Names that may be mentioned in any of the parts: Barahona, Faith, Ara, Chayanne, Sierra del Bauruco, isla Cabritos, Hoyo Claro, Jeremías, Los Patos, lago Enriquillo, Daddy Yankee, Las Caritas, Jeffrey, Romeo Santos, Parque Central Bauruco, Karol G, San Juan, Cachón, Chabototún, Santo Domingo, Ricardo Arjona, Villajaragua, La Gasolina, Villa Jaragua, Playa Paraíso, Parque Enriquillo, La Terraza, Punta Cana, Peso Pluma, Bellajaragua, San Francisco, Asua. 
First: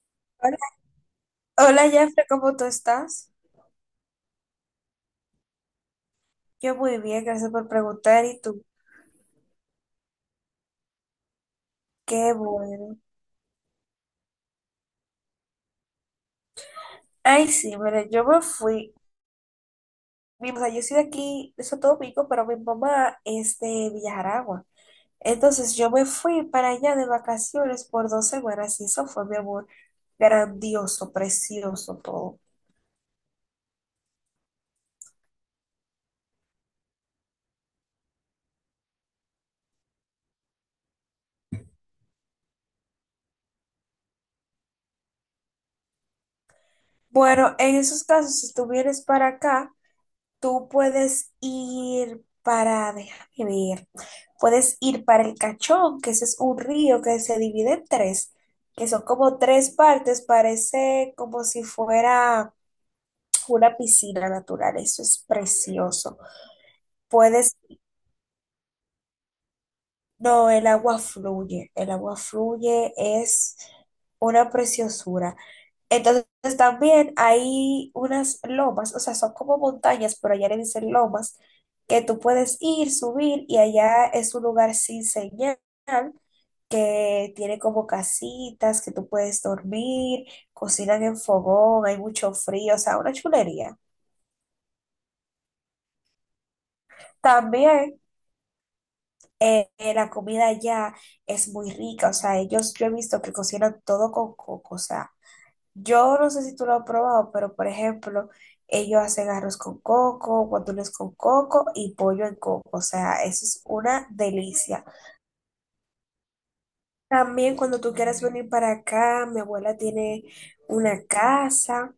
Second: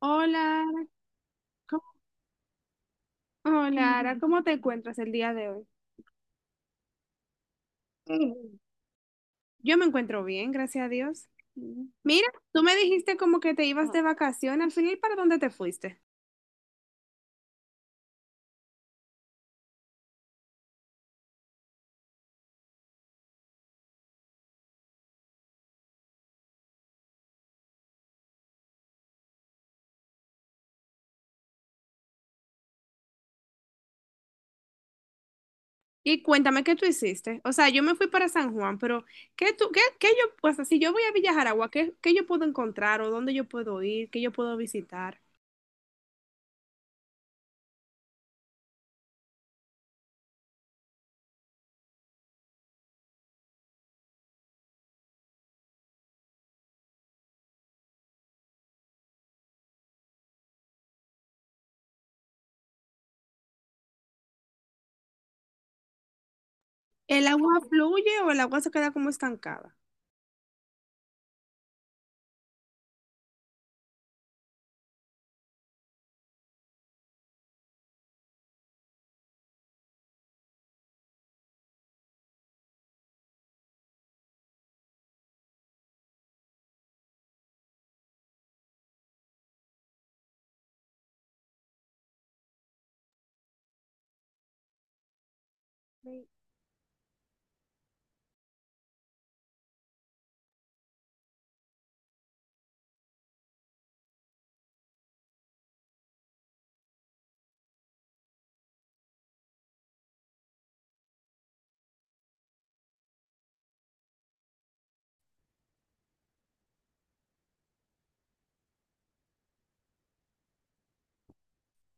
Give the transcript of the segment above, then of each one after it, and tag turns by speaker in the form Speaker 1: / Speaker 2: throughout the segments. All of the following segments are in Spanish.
Speaker 1: Hola,
Speaker 2: Hola,
Speaker 1: Ara. ¿cómo-
Speaker 2: hola Jeffrey, ¿cómo tú estás?
Speaker 1: Hola, Ara. Mm. ¿Cómo te encuentras el día de hoy?
Speaker 2: Yo muy bien, gracias por preguntar. ¿Y tú?
Speaker 1: Yo me encuentro bien, gracias a Dios. Mira,
Speaker 2: Qué
Speaker 1: tú me
Speaker 2: bueno.
Speaker 1: dijiste como que te ibas de vacaciones. Al final, ¿para dónde te fuiste?
Speaker 2: Ay, sí, mira, yo me fui. O sea, yo soy de aquí, de Santo Domingo, pero mi mamá es de Villajaragua. Entonces yo me fui para allá de vacaciones por 2 semanas y eso fue, mi amor, grandioso, precioso todo.
Speaker 1: Y cuéntame qué tú hiciste. O sea, yo me fui para San Juan, pero ¿qué tú, qué yo, pues si yo voy a Villa Jaragua, ¿qué yo puedo encontrar o dónde yo puedo ir, qué yo puedo visitar?
Speaker 2: Bueno, en esos casos, si tú vienes para acá, tú puedes ir para, déjame ver, puedes ir para el Cachón, que ese es un río que se divide en tres, que son como tres partes, parece como si fuera una piscina natural, eso es precioso.
Speaker 1: ¿El
Speaker 2: Puedes,
Speaker 1: agua fluye o el agua se queda como estancada?
Speaker 2: no, el agua fluye, es una preciosura. Entonces también hay unas lomas, o sea, son como montañas, pero allá le dicen lomas, que tú puedes ir, subir y allá es un lugar sin señal, que tiene como casitas, que tú puedes dormir, cocinan en fogón, hay mucho frío, o sea, una chulería. También la comida allá es muy rica, o sea, ellos yo he visto que cocinan todo con coco, o sea, yo no sé si tú lo has probado, pero por ejemplo, ellos hacen arroz con coco, guandules con coco y pollo en coco. O sea, eso es una delicia. También cuando tú quieras venir para acá, mi abuela tiene una casa.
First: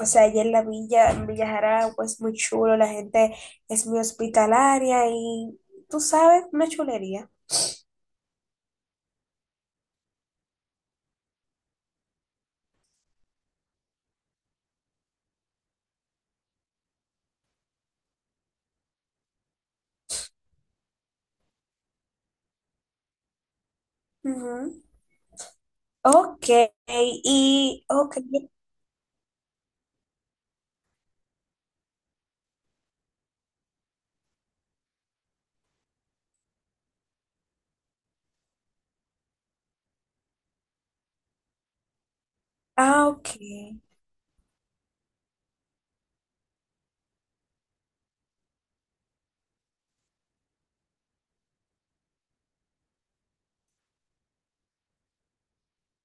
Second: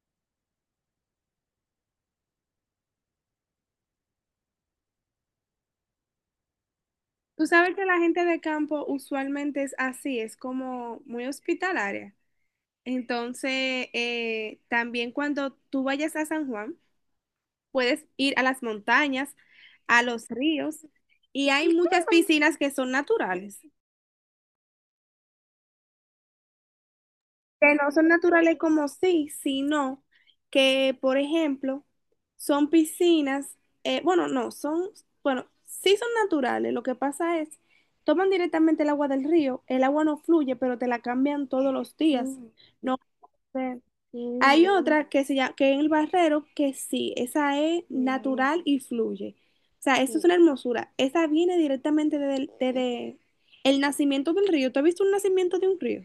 Speaker 2: O sea, allá en la villa, en Villa Jaragua, es muy chulo, la gente es muy hospitalaria y tú sabes, una chulería.
Speaker 1: Tú sabes que la gente de campo usualmente es así, es como muy hospitalaria. Entonces, también cuando tú vayas a San Juan, puedes ir a las montañas, a los ríos, y hay muchas piscinas que son naturales,
Speaker 2: Ujú. Ok,
Speaker 1: que
Speaker 2: y
Speaker 1: no son
Speaker 2: ok,
Speaker 1: naturales como sí, sino que, por ejemplo, son piscinas, bueno, no, son, bueno, sí son naturales, lo que pasa es, toman directamente el agua del río, el agua no fluye, pero te la cambian todos los días. Mm. No.
Speaker 2: ah, ok.
Speaker 1: Ve. Hay otra que se llama, que en el barrero, que sí, esa es natural y fluye. O sea, eso es sí, una hermosura. Esa viene directamente desde el nacimiento del río. ¿Tú has visto un nacimiento de un río?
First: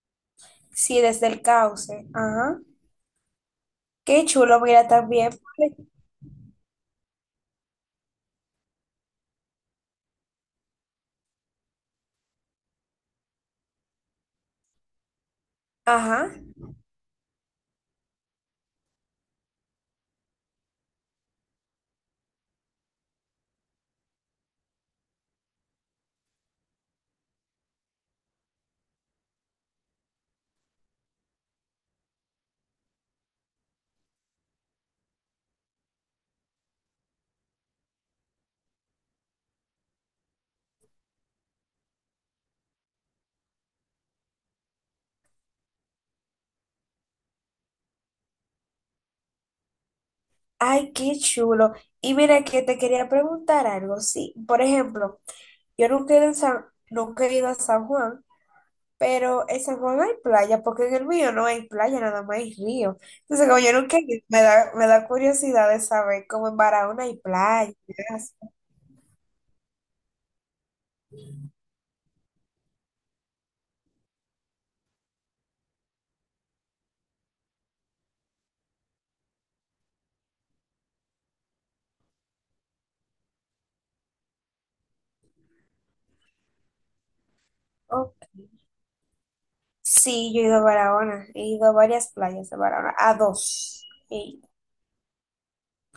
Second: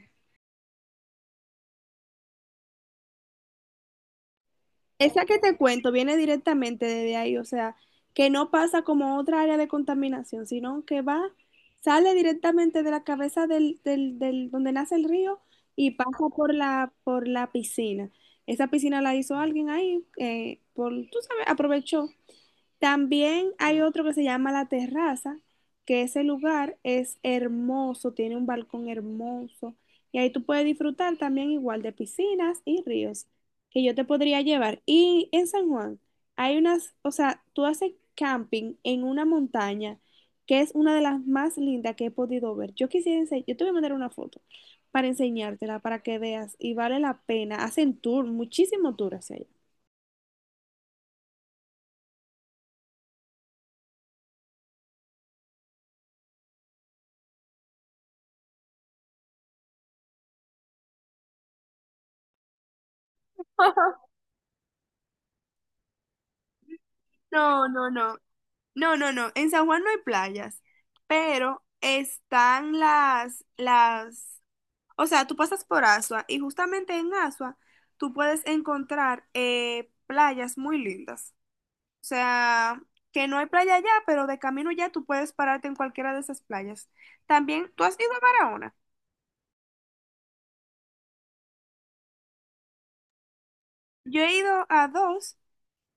Speaker 2: Sí, desde el cauce. Ajá. Qué chulo, mira,
Speaker 1: Esa
Speaker 2: también.
Speaker 1: que te
Speaker 2: Pues,
Speaker 1: cuento viene directamente desde ahí, o sea, que no pasa como otra área de contaminación, sino que va, sale directamente de la cabeza del donde nace el río y pasa
Speaker 2: ajá.
Speaker 1: por la piscina. Esa piscina la hizo alguien ahí, por, tú sabes, aprovechó. También hay otro que se llama La Terraza, que ese lugar es hermoso, tiene un balcón hermoso y ahí tú puedes disfrutar también igual de piscinas y ríos que yo te podría llevar. Y en San Juan hay unas, o sea, tú haces camping en una montaña que es una de las más lindas que he podido ver. Yo quisiera enseñar, yo te voy a mandar una foto para enseñártela, para que veas y vale la pena. Hacen tour, muchísimo tour hacia allá.
Speaker 2: Ay, qué chulo. Y mira que te quería preguntar algo. Sí, por ejemplo, yo nunca he ido, en nunca he ido a San Juan, pero en San Juan hay playa, porque en el mío no hay playa, nada más hay río. Entonces, como yo nunca he ido, me da curiosidad de saber cómo en Barahona hay
Speaker 1: No,
Speaker 2: playas.
Speaker 1: no, no. No, no, no. En San Juan no hay playas, pero están las, o sea, tú pasas por Asua y justamente en Asua tú puedes encontrar playas muy lindas. O sea, que no hay playa allá, pero de camino ya tú puedes pararte en cualquiera de esas playas. También, ¿tú has ido
Speaker 2: Oh,
Speaker 1: a Barahona?
Speaker 2: sí, yo he ido a Barahona, he ido a varias playas de Barahona, a dos.
Speaker 1: Yo he ido a dos,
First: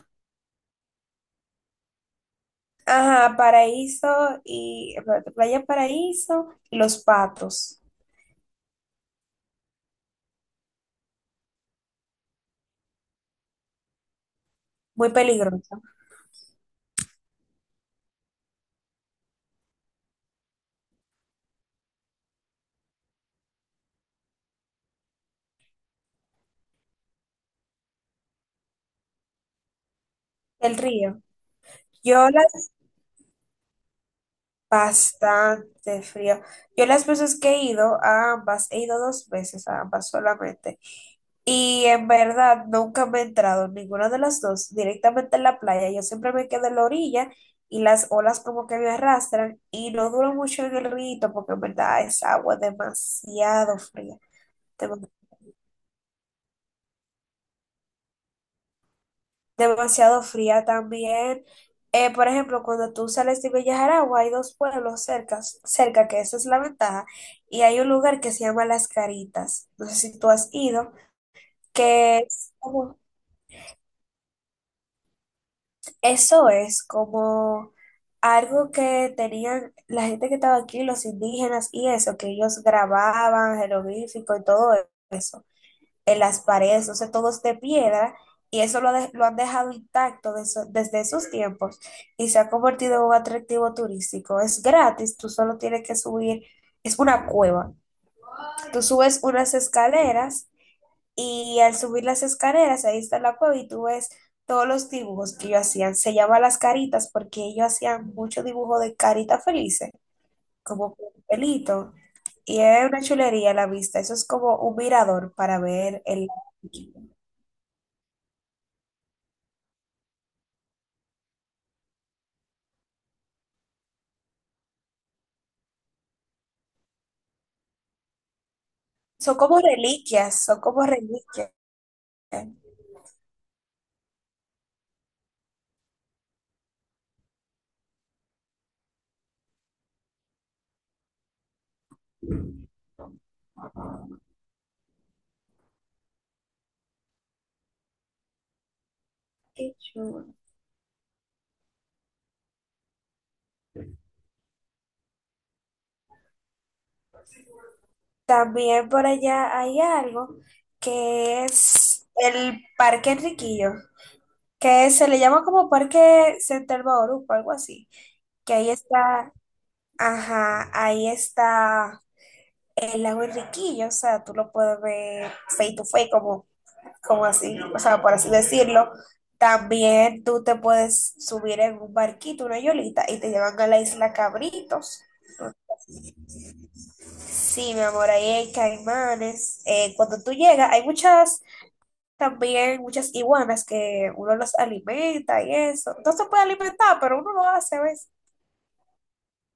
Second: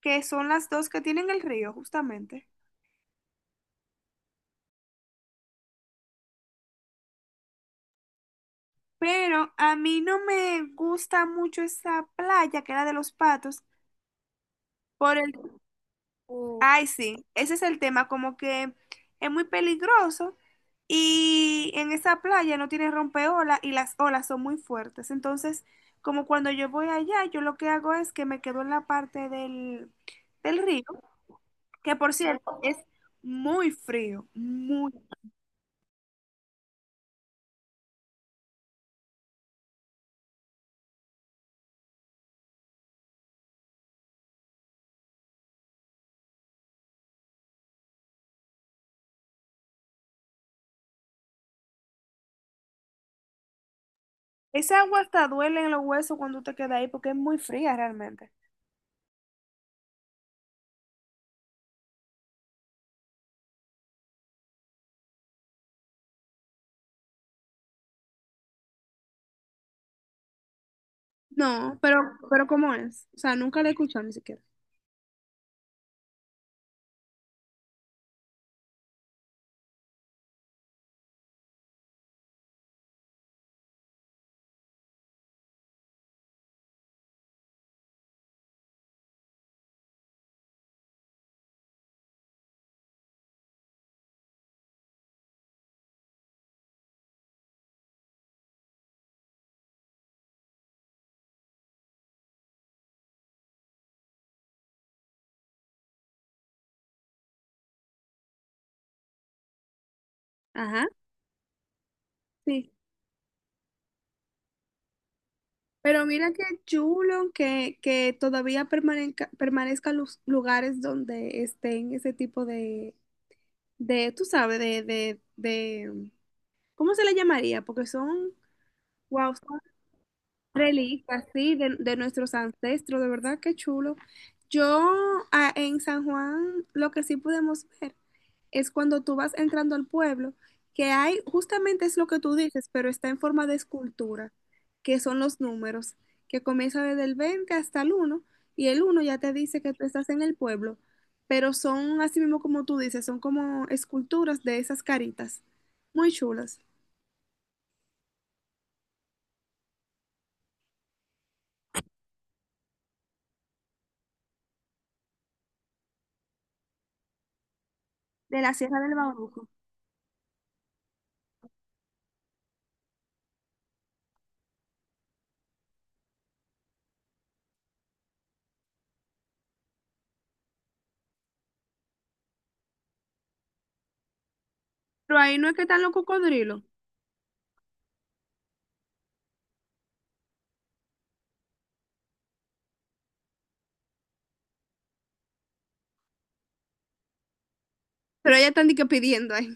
Speaker 1: que son las dos que tienen el río, justamente.
Speaker 2: Ajá, Paraíso y espérate, Playa Paraíso y Los Patos.
Speaker 1: Pero a mí no me gusta mucho esa playa que era de los patos
Speaker 2: Muy
Speaker 1: por el.
Speaker 2: peligroso.
Speaker 1: Ay, sí, ese es el tema, como que es muy peligroso y en esa playa no tiene rompeolas y las olas son muy fuertes. Entonces, como cuando yo voy allá, yo lo que hago es que me quedo en la parte del
Speaker 2: El
Speaker 1: río,
Speaker 2: río.
Speaker 1: que por
Speaker 2: Yo
Speaker 1: cierto
Speaker 2: las
Speaker 1: es muy frío, muy...
Speaker 2: bastante frío. Yo las veces que he ido a ambas, he ido dos veces a ambas solamente. Y en verdad nunca me he entrado en ninguna de las dos directamente en la playa. Yo siempre me quedo en la orilla y las olas como que me arrastran y no duro mucho en el río porque en verdad es agua demasiado fría.
Speaker 1: Esa agua hasta duele en los huesos cuando te quedas ahí porque es muy fría realmente.
Speaker 2: Demasiado fría también. Por ejemplo, cuando tú sales de Bellajaragua, hay dos pueblos cerca, cerca, que esa es la ventaja, y hay un lugar que se llama Las Caritas. No sé si tú has ido,
Speaker 1: No,
Speaker 2: que
Speaker 1: pero
Speaker 2: es
Speaker 1: ¿cómo
Speaker 2: como-
Speaker 1: es? O sea, nunca la he escuchado ni siquiera.
Speaker 2: eso es como algo que tenían la gente que estaba aquí, los indígenas y eso, que ellos grababan jeroglífico y todo eso. En las paredes, o sea, todo es de piedra y eso lo han dejado intacto desde esos tiempos y se ha convertido en un atractivo turístico. Es gratis, tú solo tienes que subir, es una cueva. Tú subes unas escaleras y al subir las escaleras, ahí está la cueva y tú ves todos los dibujos que ellos hacían. Se llama las caritas porque ellos hacían mucho dibujo de caritas felices,
Speaker 1: Ajá.
Speaker 2: como con un pelito. Y
Speaker 1: Sí.
Speaker 2: es una chulería a la vista. Eso es como un mirador para ver
Speaker 1: Pero
Speaker 2: el...
Speaker 1: mira qué chulo que, que todavía permanezcan los lugares donde estén ese tipo de, tú sabes, ¿cómo se le llamaría? Porque son, wow,
Speaker 2: Son
Speaker 1: son
Speaker 2: como reliquias, son como
Speaker 1: reliquias,
Speaker 2: reliquias.
Speaker 1: sí, de nuestros ancestros, de verdad qué chulo. Yo en San Juan lo que sí pudimos ver es cuando tú vas entrando al pueblo, que hay, justamente es lo que tú dices, pero está en forma de escultura, que son los números, que comienza desde el 20 hasta el 1 y el 1 ya te dice que
Speaker 2: Qué
Speaker 1: tú estás en
Speaker 2: chulo.
Speaker 1: el pueblo, pero son así mismo como tú dices, son como esculturas de esas caritas, muy chulas,
Speaker 2: También por allá hay algo que es el Parque Enriquillo, que se le llama como Parque Central Bauruco, algo así.
Speaker 1: de la
Speaker 2: Que ahí
Speaker 1: Sierra del
Speaker 2: está,
Speaker 1: Bauruco.
Speaker 2: ajá, ahí está el lago Enriquillo, o sea, tú lo puedes ver face to face, como, así, o sea, por así decirlo. También tú te puedes subir en un barquito, una yolita, y te llevan a la isla Cabritos.
Speaker 1: Pero ahí no es que están los cocodrilos,
Speaker 2: Sí, mi amor, ahí hay caimanes. Cuando tú llegas, hay muchas, también muchas iguanas que uno los alimenta y eso. No se puede alimentar, pero uno lo hace, ¿ves?
Speaker 1: pero ya están di que pidiendo ahí,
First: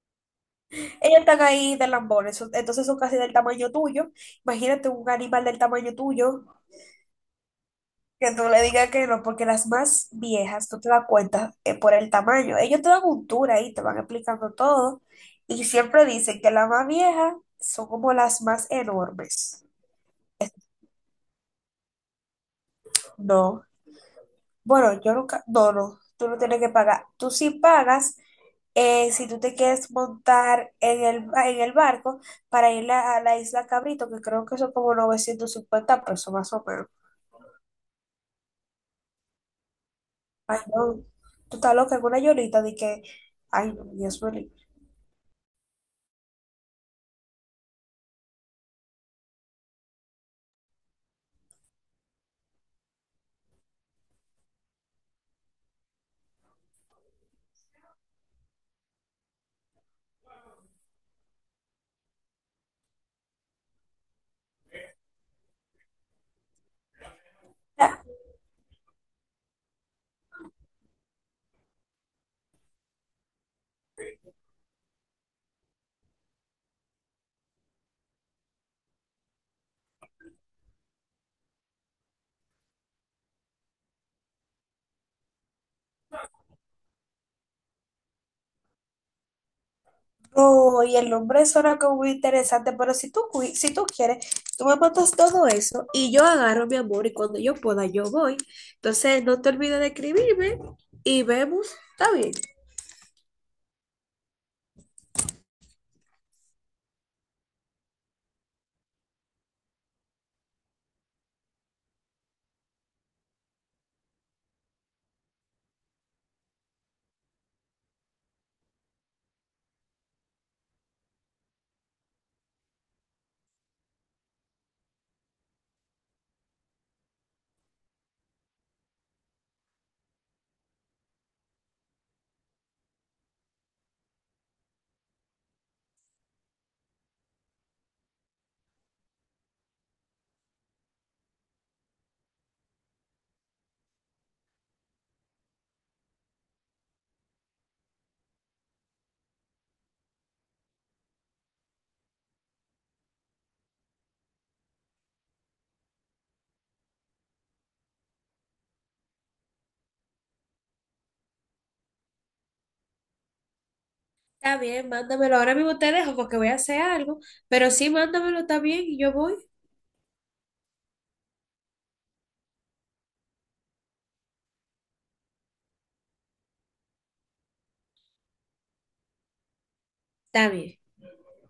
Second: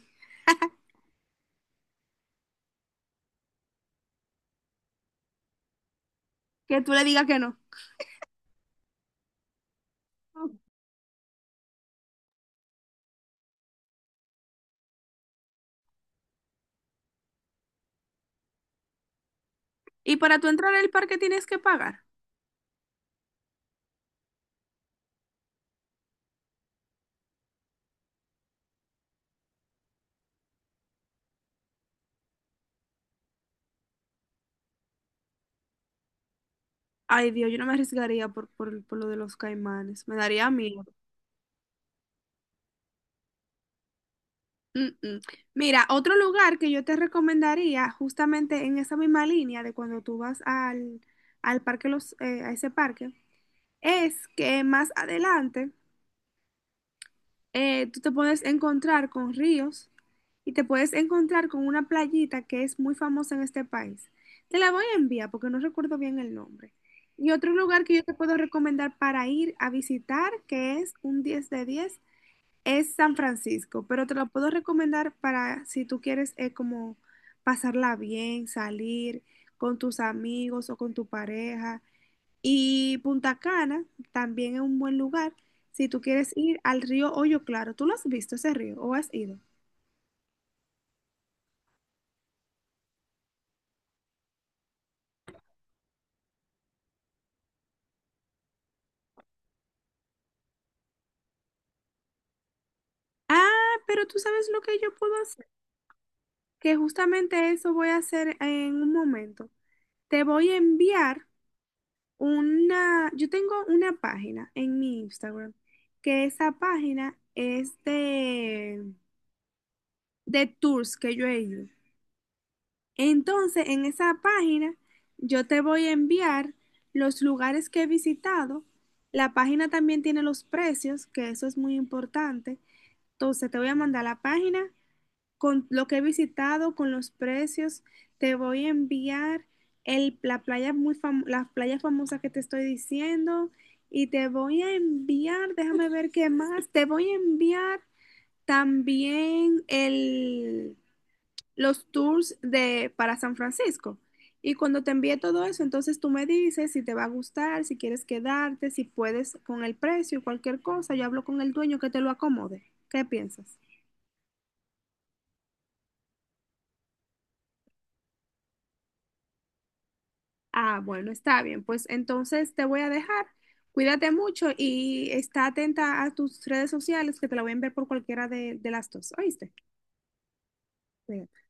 Speaker 2: Ellos están ahí de lambones, entonces son casi del tamaño tuyo. Imagínate un animal del tamaño tuyo,
Speaker 1: que tú le digas que no.
Speaker 2: que tú le digas que no, porque las más viejas, tú te das cuenta por el tamaño. Ellos te dan un tour ahí, te van explicando todo. Y siempre dicen que las más viejas son como las más enormes.
Speaker 1: Y para tú entrar al parque tienes que pagar.
Speaker 2: No. Bueno, yo nunca, no, no, tú no tienes que pagar. Tú sí pagas si tú te quieres montar en el barco para ir a la isla Cabrito, que creo que son como 950 pesos más o menos.
Speaker 1: Ay, Dios, yo no me arriesgaría por lo de los caimanes. Me daría
Speaker 2: Ay,
Speaker 1: miedo.
Speaker 2: no, tú estás loca en una llorita de que, ay, no, Dios mío.
Speaker 1: Mm, mm. Mira, otro lugar que yo te recomendaría, justamente en esa misma línea de cuando tú vas al parque, a ese parque, es que más adelante tú te puedes encontrar con ríos y te puedes encontrar con una playita que es muy famosa en este país. Te la voy a enviar porque no recuerdo bien el nombre. Y otro lugar que
Speaker 2: Ah,
Speaker 1: yo te puedo recomendar para ir a visitar, que es un 10 de 10. Es San Francisco, pero te lo puedo recomendar para si tú quieres como pasarla bien, salir con tus amigos o con tu pareja. Y Punta Cana también es un buen lugar si tú quieres ir al río Hoyo Claro. ¿Tú lo has visto ese río o has ido?
Speaker 2: no, y el nombre suena como muy interesante, pero si tú, si tú quieres, tú me montas todo eso y yo agarro mi amor y cuando yo pueda yo voy. Entonces, no te olvides de escribirme y vemos, está bien.
Speaker 1: Ah, pero tú sabes lo que yo puedo hacer, que justamente eso voy a hacer en un momento. Te voy a enviar una, yo tengo una página en mi Instagram, que esa página es de tours que yo he ido. Entonces, en esa página, yo te voy a enviar los lugares que he visitado. La página también tiene los precios, que eso es muy importante. Entonces, te voy a mandar la página con lo que he visitado, con los precios. Te voy a enviar la playa muy fam- las playas famosas que te estoy diciendo y te voy a enviar, déjame ver qué más, te voy a enviar también el, los tours de, para San Francisco. Y cuando te envíe todo eso, entonces tú me dices si te va a gustar, si quieres quedarte, si puedes con el precio, cualquier cosa. Yo hablo con el dueño que te lo acomode. ¿Qué piensas?
Speaker 2: Está bien, mándamelo. Ahora mismo te dejo porque voy a hacer algo, pero sí, mándamelo, está bien, y yo voy,
Speaker 1: Ah, bueno, está bien. Pues entonces te voy a dejar. Cuídate mucho y está atenta a tus redes sociales que te la voy a enviar por cualquiera de las dos. ¿Oíste?
Speaker 2: está bien.
Speaker 1: Cuídate.